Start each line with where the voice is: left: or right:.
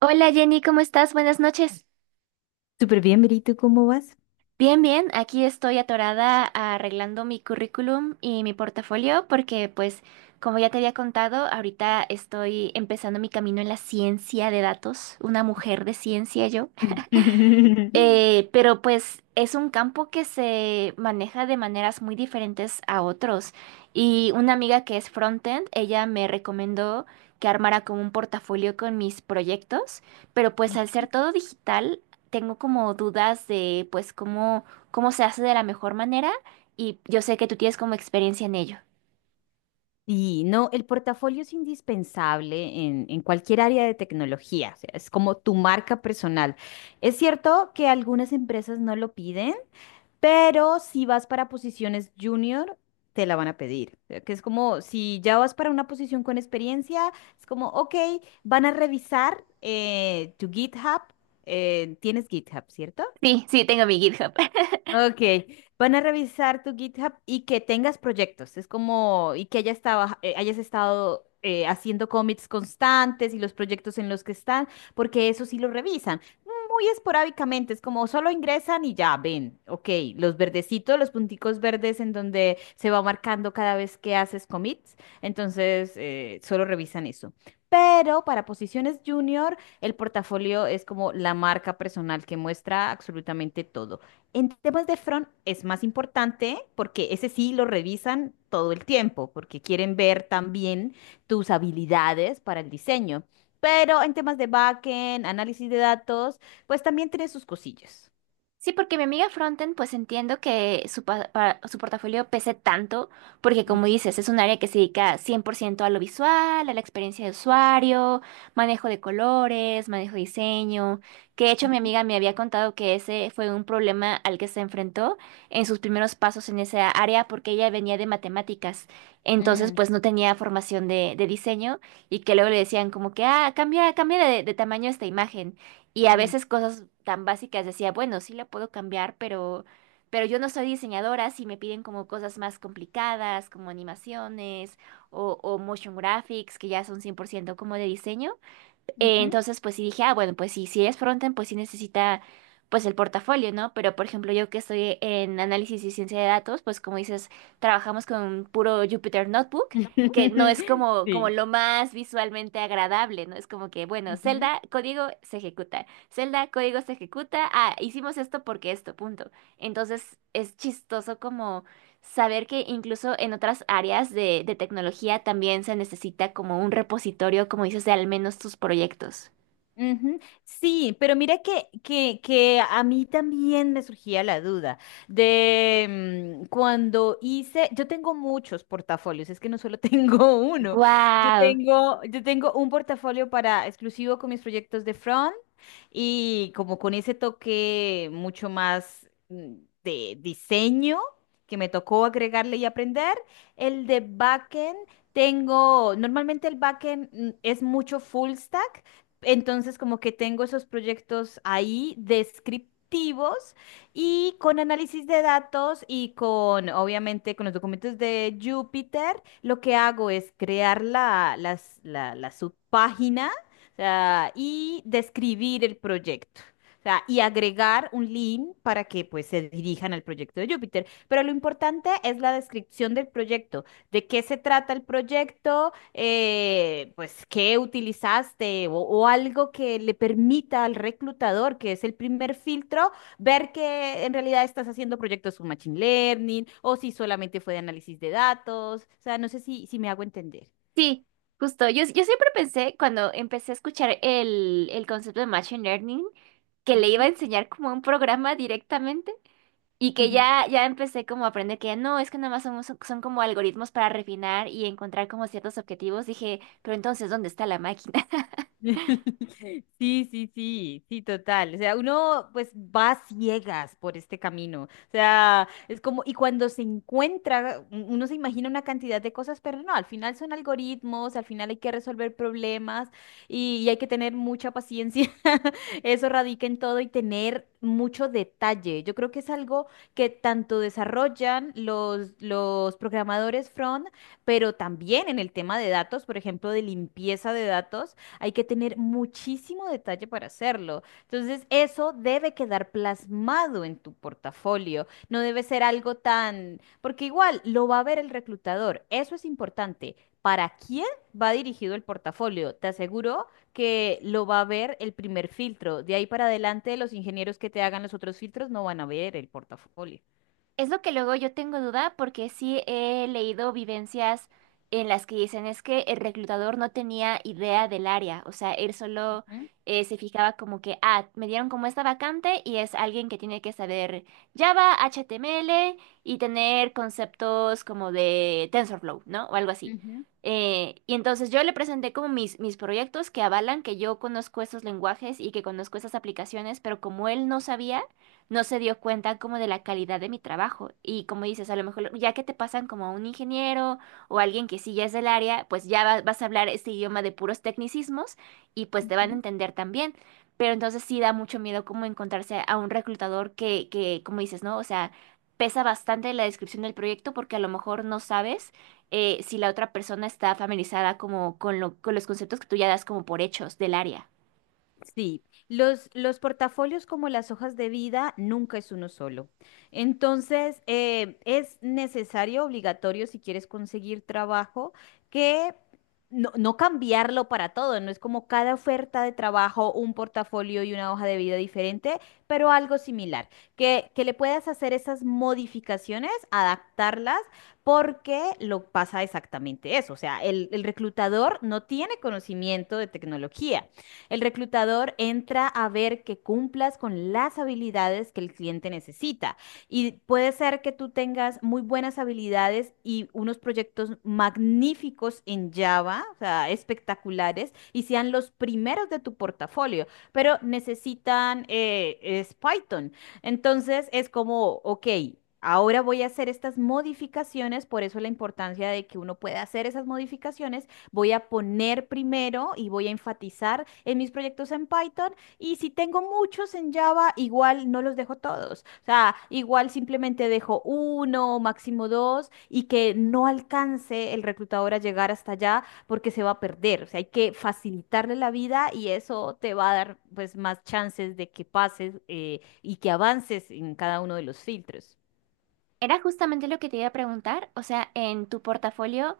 right: Hola Jenny, ¿cómo estás? Buenas noches.
left: Súper bien, Verito, ¿cómo vas?
right: Bien, bien, aquí estoy atorada arreglando mi currículum y mi portafolio porque pues como ya te había contado, ahorita estoy empezando mi camino en la ciencia de datos, una mujer de ciencia yo. Pero pues es un campo que se maneja de maneras muy diferentes a otros. Y una amiga que es frontend, ella me recomendó que armara como un portafolio con mis proyectos, pero pues al ser todo digital, tengo como dudas de pues cómo, cómo se hace de la mejor manera y yo sé que tú tienes como experiencia en ello.
left: Y no, el portafolio es indispensable en cualquier área de tecnología, o sea, es como tu marca personal. Es cierto que algunas empresas no lo piden, pero si vas para posiciones junior, te la van a pedir. O sea, que es como, si ya vas para una posición con experiencia, es como, ok, van a revisar tu GitHub, tienes GitHub, ¿cierto?
right: Sí, sí, tengo mi GitHub.
left: Ok, van a revisar tu GitHub y que tengas proyectos. Es como, y que hayas estado, haciendo commits constantes y los proyectos en los que están, porque eso sí lo revisan. Muy esporádicamente, es como solo ingresan y ya ven. Ok, los verdecitos, los punticos verdes en donde se va marcando cada vez que haces commits. Entonces, solo revisan eso. Pero para posiciones junior, el portafolio es como la marca personal que muestra absolutamente todo. En temas de front es más importante porque ese sí lo revisan todo el tiempo, porque quieren ver también tus habilidades para el diseño. Pero en temas de backend, análisis de datos, pues también tiene sus cosillas.
right: Sí, porque mi amiga Frontend, pues entiendo que su, su portafolio pese tanto, porque como
left: Ujú,
right: dices, es un área que se dedica 100% a lo visual, a la experiencia de usuario, manejo de colores, manejo de diseño, que de hecho mi
left: ujú.
right: amiga me había contado que ese fue un problema al que se enfrentó en sus primeros pasos en esa área, porque ella venía de matemáticas, entonces
left: Mm,
right: pues no tenía formación de diseño y que luego le decían como que, ah, cambia, cambia de tamaño esta imagen. Y a
left: mm,
right: veces cosas tan básicas decía, bueno, sí la puedo cambiar, pero yo no soy diseñadora, si me piden como cosas más complicadas, como animaciones o motion graphics, que ya son 100% como de diseño.
left: ujú,
right: eh,
left: ujú.
right: entonces, pues sí dije, ah, bueno, pues sí, si es frontend, pues sí necesita, pues el portafolio, ¿no? Pero, por ejemplo, yo que estoy en análisis y ciencia de datos, pues como dices, trabajamos con puro Jupyter Notebook, que no es como, como
left: Sí.
right: lo más visualmente agradable, ¿no? Es como que, bueno, celda, código, se ejecuta. Celda, código, se ejecuta. Ah, hicimos esto porque esto, punto. Entonces, es chistoso como saber que incluso en otras áreas de tecnología también se necesita como un repositorio, como dices, de al menos tus proyectos.
left: Ujú. Sí, pero mira que a mí también me surgía la duda de cuando hice, yo tengo muchos portafolios, es que no solo tengo uno, yo
right: ¡Guau!
left: tengo, yo tengo un portafolio para exclusivo con mis proyectos de front y como con ese toque mucho más de diseño que me tocó agregarle y aprender, el de backend. Tengo, normalmente el backend es mucho full stack, entonces, como que tengo esos proyectos ahí descriptivos y con análisis de datos y con, obviamente, con los documentos de Jupyter, lo que hago es crear la subpágina, o sea, y describir el proyecto. O sea, y agregar un link para que pues se dirijan al proyecto de Jupyter. Pero lo importante es la descripción del proyecto, de qué se trata el proyecto, pues, qué utilizaste o algo que le permita al reclutador, que es el primer filtro, ver que en realidad estás haciendo proyectos con Machine Learning o si solamente fue de análisis de datos. O sea, no sé si me hago entender.
right: Sí, justo. Yo siempre pensé, cuando empecé a escuchar el concepto de Machine Learning, que le iba a
left: Ujú.
right: enseñar como un programa directamente y que ya, ya empecé como a aprender que no, es que nada más son, son como algoritmos para refinar y encontrar como ciertos objetivos. Dije, pero entonces, ¿dónde está la máquina?
left: Sí, sí, sí, sí, total. O sea, uno pues va a ciegas por este camino. O sea, es como, y cuando se encuentra, uno se imagina una cantidad de cosas, pero no, al final son algoritmos, al final hay que resolver problemas y hay que tener mucha paciencia. Eso radica en todo y tener mucho detalle. Yo creo que es algo que tanto desarrollan los programadores front, pero también en el tema de datos, por ejemplo, de limpieza de datos. Hay que tener muchísimo detalle para hacerlo. Entonces, eso debe quedar plasmado en tu portafolio. No debe ser algo tan, porque igual lo va a ver el reclutador. Eso es importante. ¿Para quién va dirigido el portafolio? Te aseguro que lo va a ver el primer filtro. De ahí para adelante, los ingenieros que te hagan los otros filtros no van a ver el portafolio.
right: Es lo que luego yo tengo duda porque sí he leído vivencias en las que dicen es que el reclutador no tenía idea del área, o sea, él solo
left: Ujú,
right: se fijaba como que, ah, me dieron como esta vacante y es alguien que tiene que saber Java, HTML y tener conceptos como de TensorFlow, ¿no? O algo así.
left: ujú,
right: Y entonces yo le presenté como mis, mis proyectos que avalan que yo conozco esos lenguajes y que conozco esas aplicaciones, pero como él no sabía no se dio cuenta como de la calidad de mi trabajo. Y como dices, a lo mejor ya que te pasan como a un ingeniero o alguien que sí ya es del área, pues ya vas a hablar este idioma de puros tecnicismos y pues te van a
left: ujú.
right: entender también. Pero entonces sí da mucho miedo como encontrarse a un reclutador que, como dices, ¿no? O sea, pesa bastante la descripción del proyecto porque a lo mejor no sabes si la otra persona está familiarizada como con con los conceptos que tú ya das como por hechos del área.
left: Sí, los portafolios como las hojas de vida nunca es uno solo. Entonces, es necesario, obligatorio, si quieres conseguir trabajo, que no cambiarlo para todo. No es como cada oferta de trabajo, un portafolio y una hoja de vida diferente, pero algo similar. Que le puedas hacer esas modificaciones, adaptarlas, porque lo pasa exactamente eso. O sea, el reclutador no tiene conocimiento de tecnología. El reclutador entra a ver que cumplas con las habilidades que el cliente necesita. Y puede ser que tú tengas muy buenas habilidades y unos proyectos magníficos en Java, o sea, espectaculares, y sean los primeros de tu portafolio, pero necesitan es Python. Entonces es como, ok. Ahora voy a hacer estas modificaciones, por eso la importancia de que uno pueda hacer esas modificaciones voy a poner primero y voy a enfatizar en mis proyectos en Python. Y si tengo muchos en Java, igual no los dejo todos. O sea, igual simplemente dejo uno, máximo dos, y que no alcance el reclutador a llegar hasta allá porque se va a perder. O sea, hay que facilitarle la vida y eso te va a dar pues más chances de que pases y que avances en cada uno de los filtros.
right: Era justamente lo que te iba a preguntar, o sea, en tu portafolio,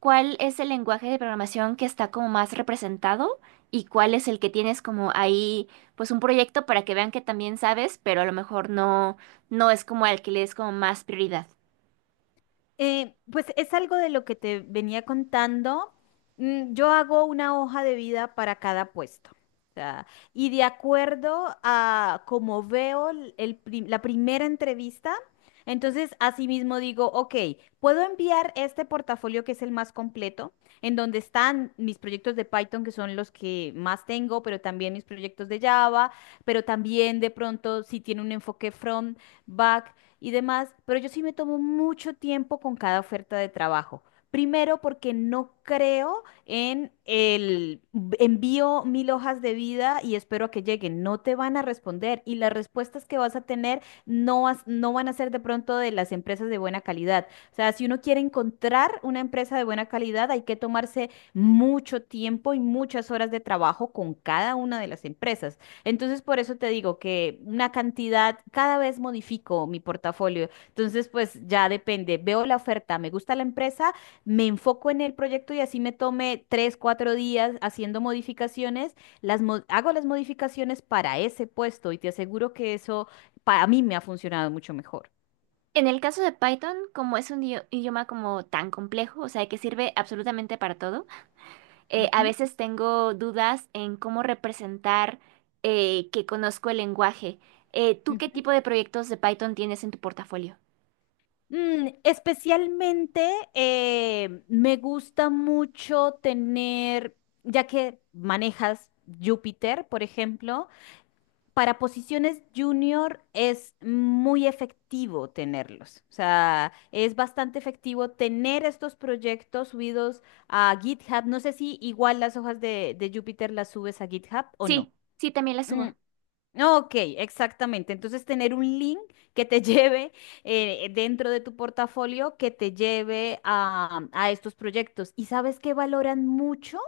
right: ¿cuál es el lenguaje de programación que está como más representado y cuál es el que tienes como ahí, pues un proyecto para que vean que también sabes, pero a lo mejor no, no es como al que le des como más prioridad?
left: Pues es algo de lo que te venía contando. Yo hago una hoja de vida para cada puesto. O sea, y de acuerdo a cómo veo la primera entrevista, entonces asimismo digo, ok, puedo enviar este portafolio que es el más completo, en donde están mis proyectos de Python, que son los que más tengo, pero también mis proyectos de Java, pero también de pronto si tiene un enfoque front, back y demás, pero yo sí me tomo mucho tiempo con cada oferta de trabajo. Primero, porque no creo en envío mil hojas de vida y espero a que lleguen. No te van a responder y las respuestas que vas a tener no, no van a ser de pronto de las empresas de buena calidad. O sea, si uno quiere encontrar una empresa de buena calidad, hay que tomarse mucho tiempo y muchas horas de trabajo con cada una de las empresas. Entonces, por eso te digo que una cantidad, cada vez modifico mi portafolio. Entonces, pues ya depende. Veo la oferta, me gusta la empresa, me enfoco en el proyecto y así me tome 3, 4 días haciendo modificaciones. Hago las modificaciones para ese puesto y te aseguro que eso para mí me ha funcionado mucho mejor.
right: En el caso de Python, como es un idioma como tan complejo, o sea, que sirve absolutamente para todo, a
left: Ujú.
right: veces tengo dudas en cómo representar que conozco el lenguaje. ¿Tú qué
left: Ujú.
right: tipo de proyectos de Python tienes en tu portafolio?
left: Especialmente me gusta mucho tener, ya que manejas Júpiter, por ejemplo, para posiciones junior es muy efectivo tenerlos. O sea, es bastante efectivo tener estos proyectos subidos a GitHub. No sé si igual las hojas de Jupyter las subes a GitHub o no.
right: Sí, sí, también la
left: Mm,
right: subo.
left: ok, exactamente. Entonces, tener un link que te lleve dentro de tu portafolio, que te lleve a estos proyectos. ¿Y sabes qué valoran mucho?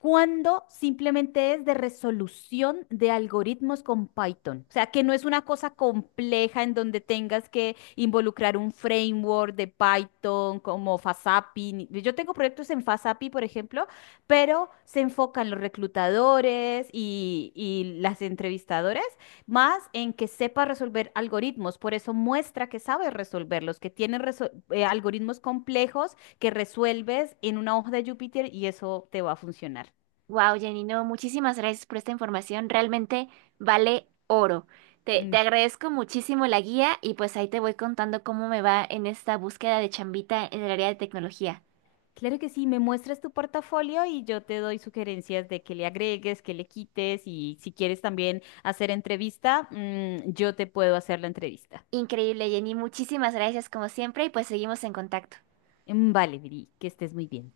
left: Cuando simplemente es de resolución de algoritmos con Python. O sea, que no es una cosa compleja en donde tengas que involucrar un framework de Python como FastAPI. Yo tengo proyectos en FastAPI, por ejemplo, pero se enfocan los reclutadores y las entrevistadoras más en que sepa resolver algoritmos. Por eso muestra que sabe resolverlos, que tiene algoritmos complejos que resuelves en una hoja de Júpiter y eso te va a funcionar.
right: Wow, Jenny, no, muchísimas gracias por esta información. Realmente vale oro. Te
left: Mm,
right: agradezco muchísimo la guía y pues ahí te voy contando cómo me va en esta búsqueda de chambita en el área de tecnología.
left: claro que sí, me muestras tu portafolio y yo te doy sugerencias de que le agregues, que le quites y si quieres también hacer entrevista, yo te puedo hacer la entrevista.
right: Increíble, Jenny. Muchísimas gracias como siempre y pues seguimos en contacto.
left: Mm, vale, Viri, que estés muy bien.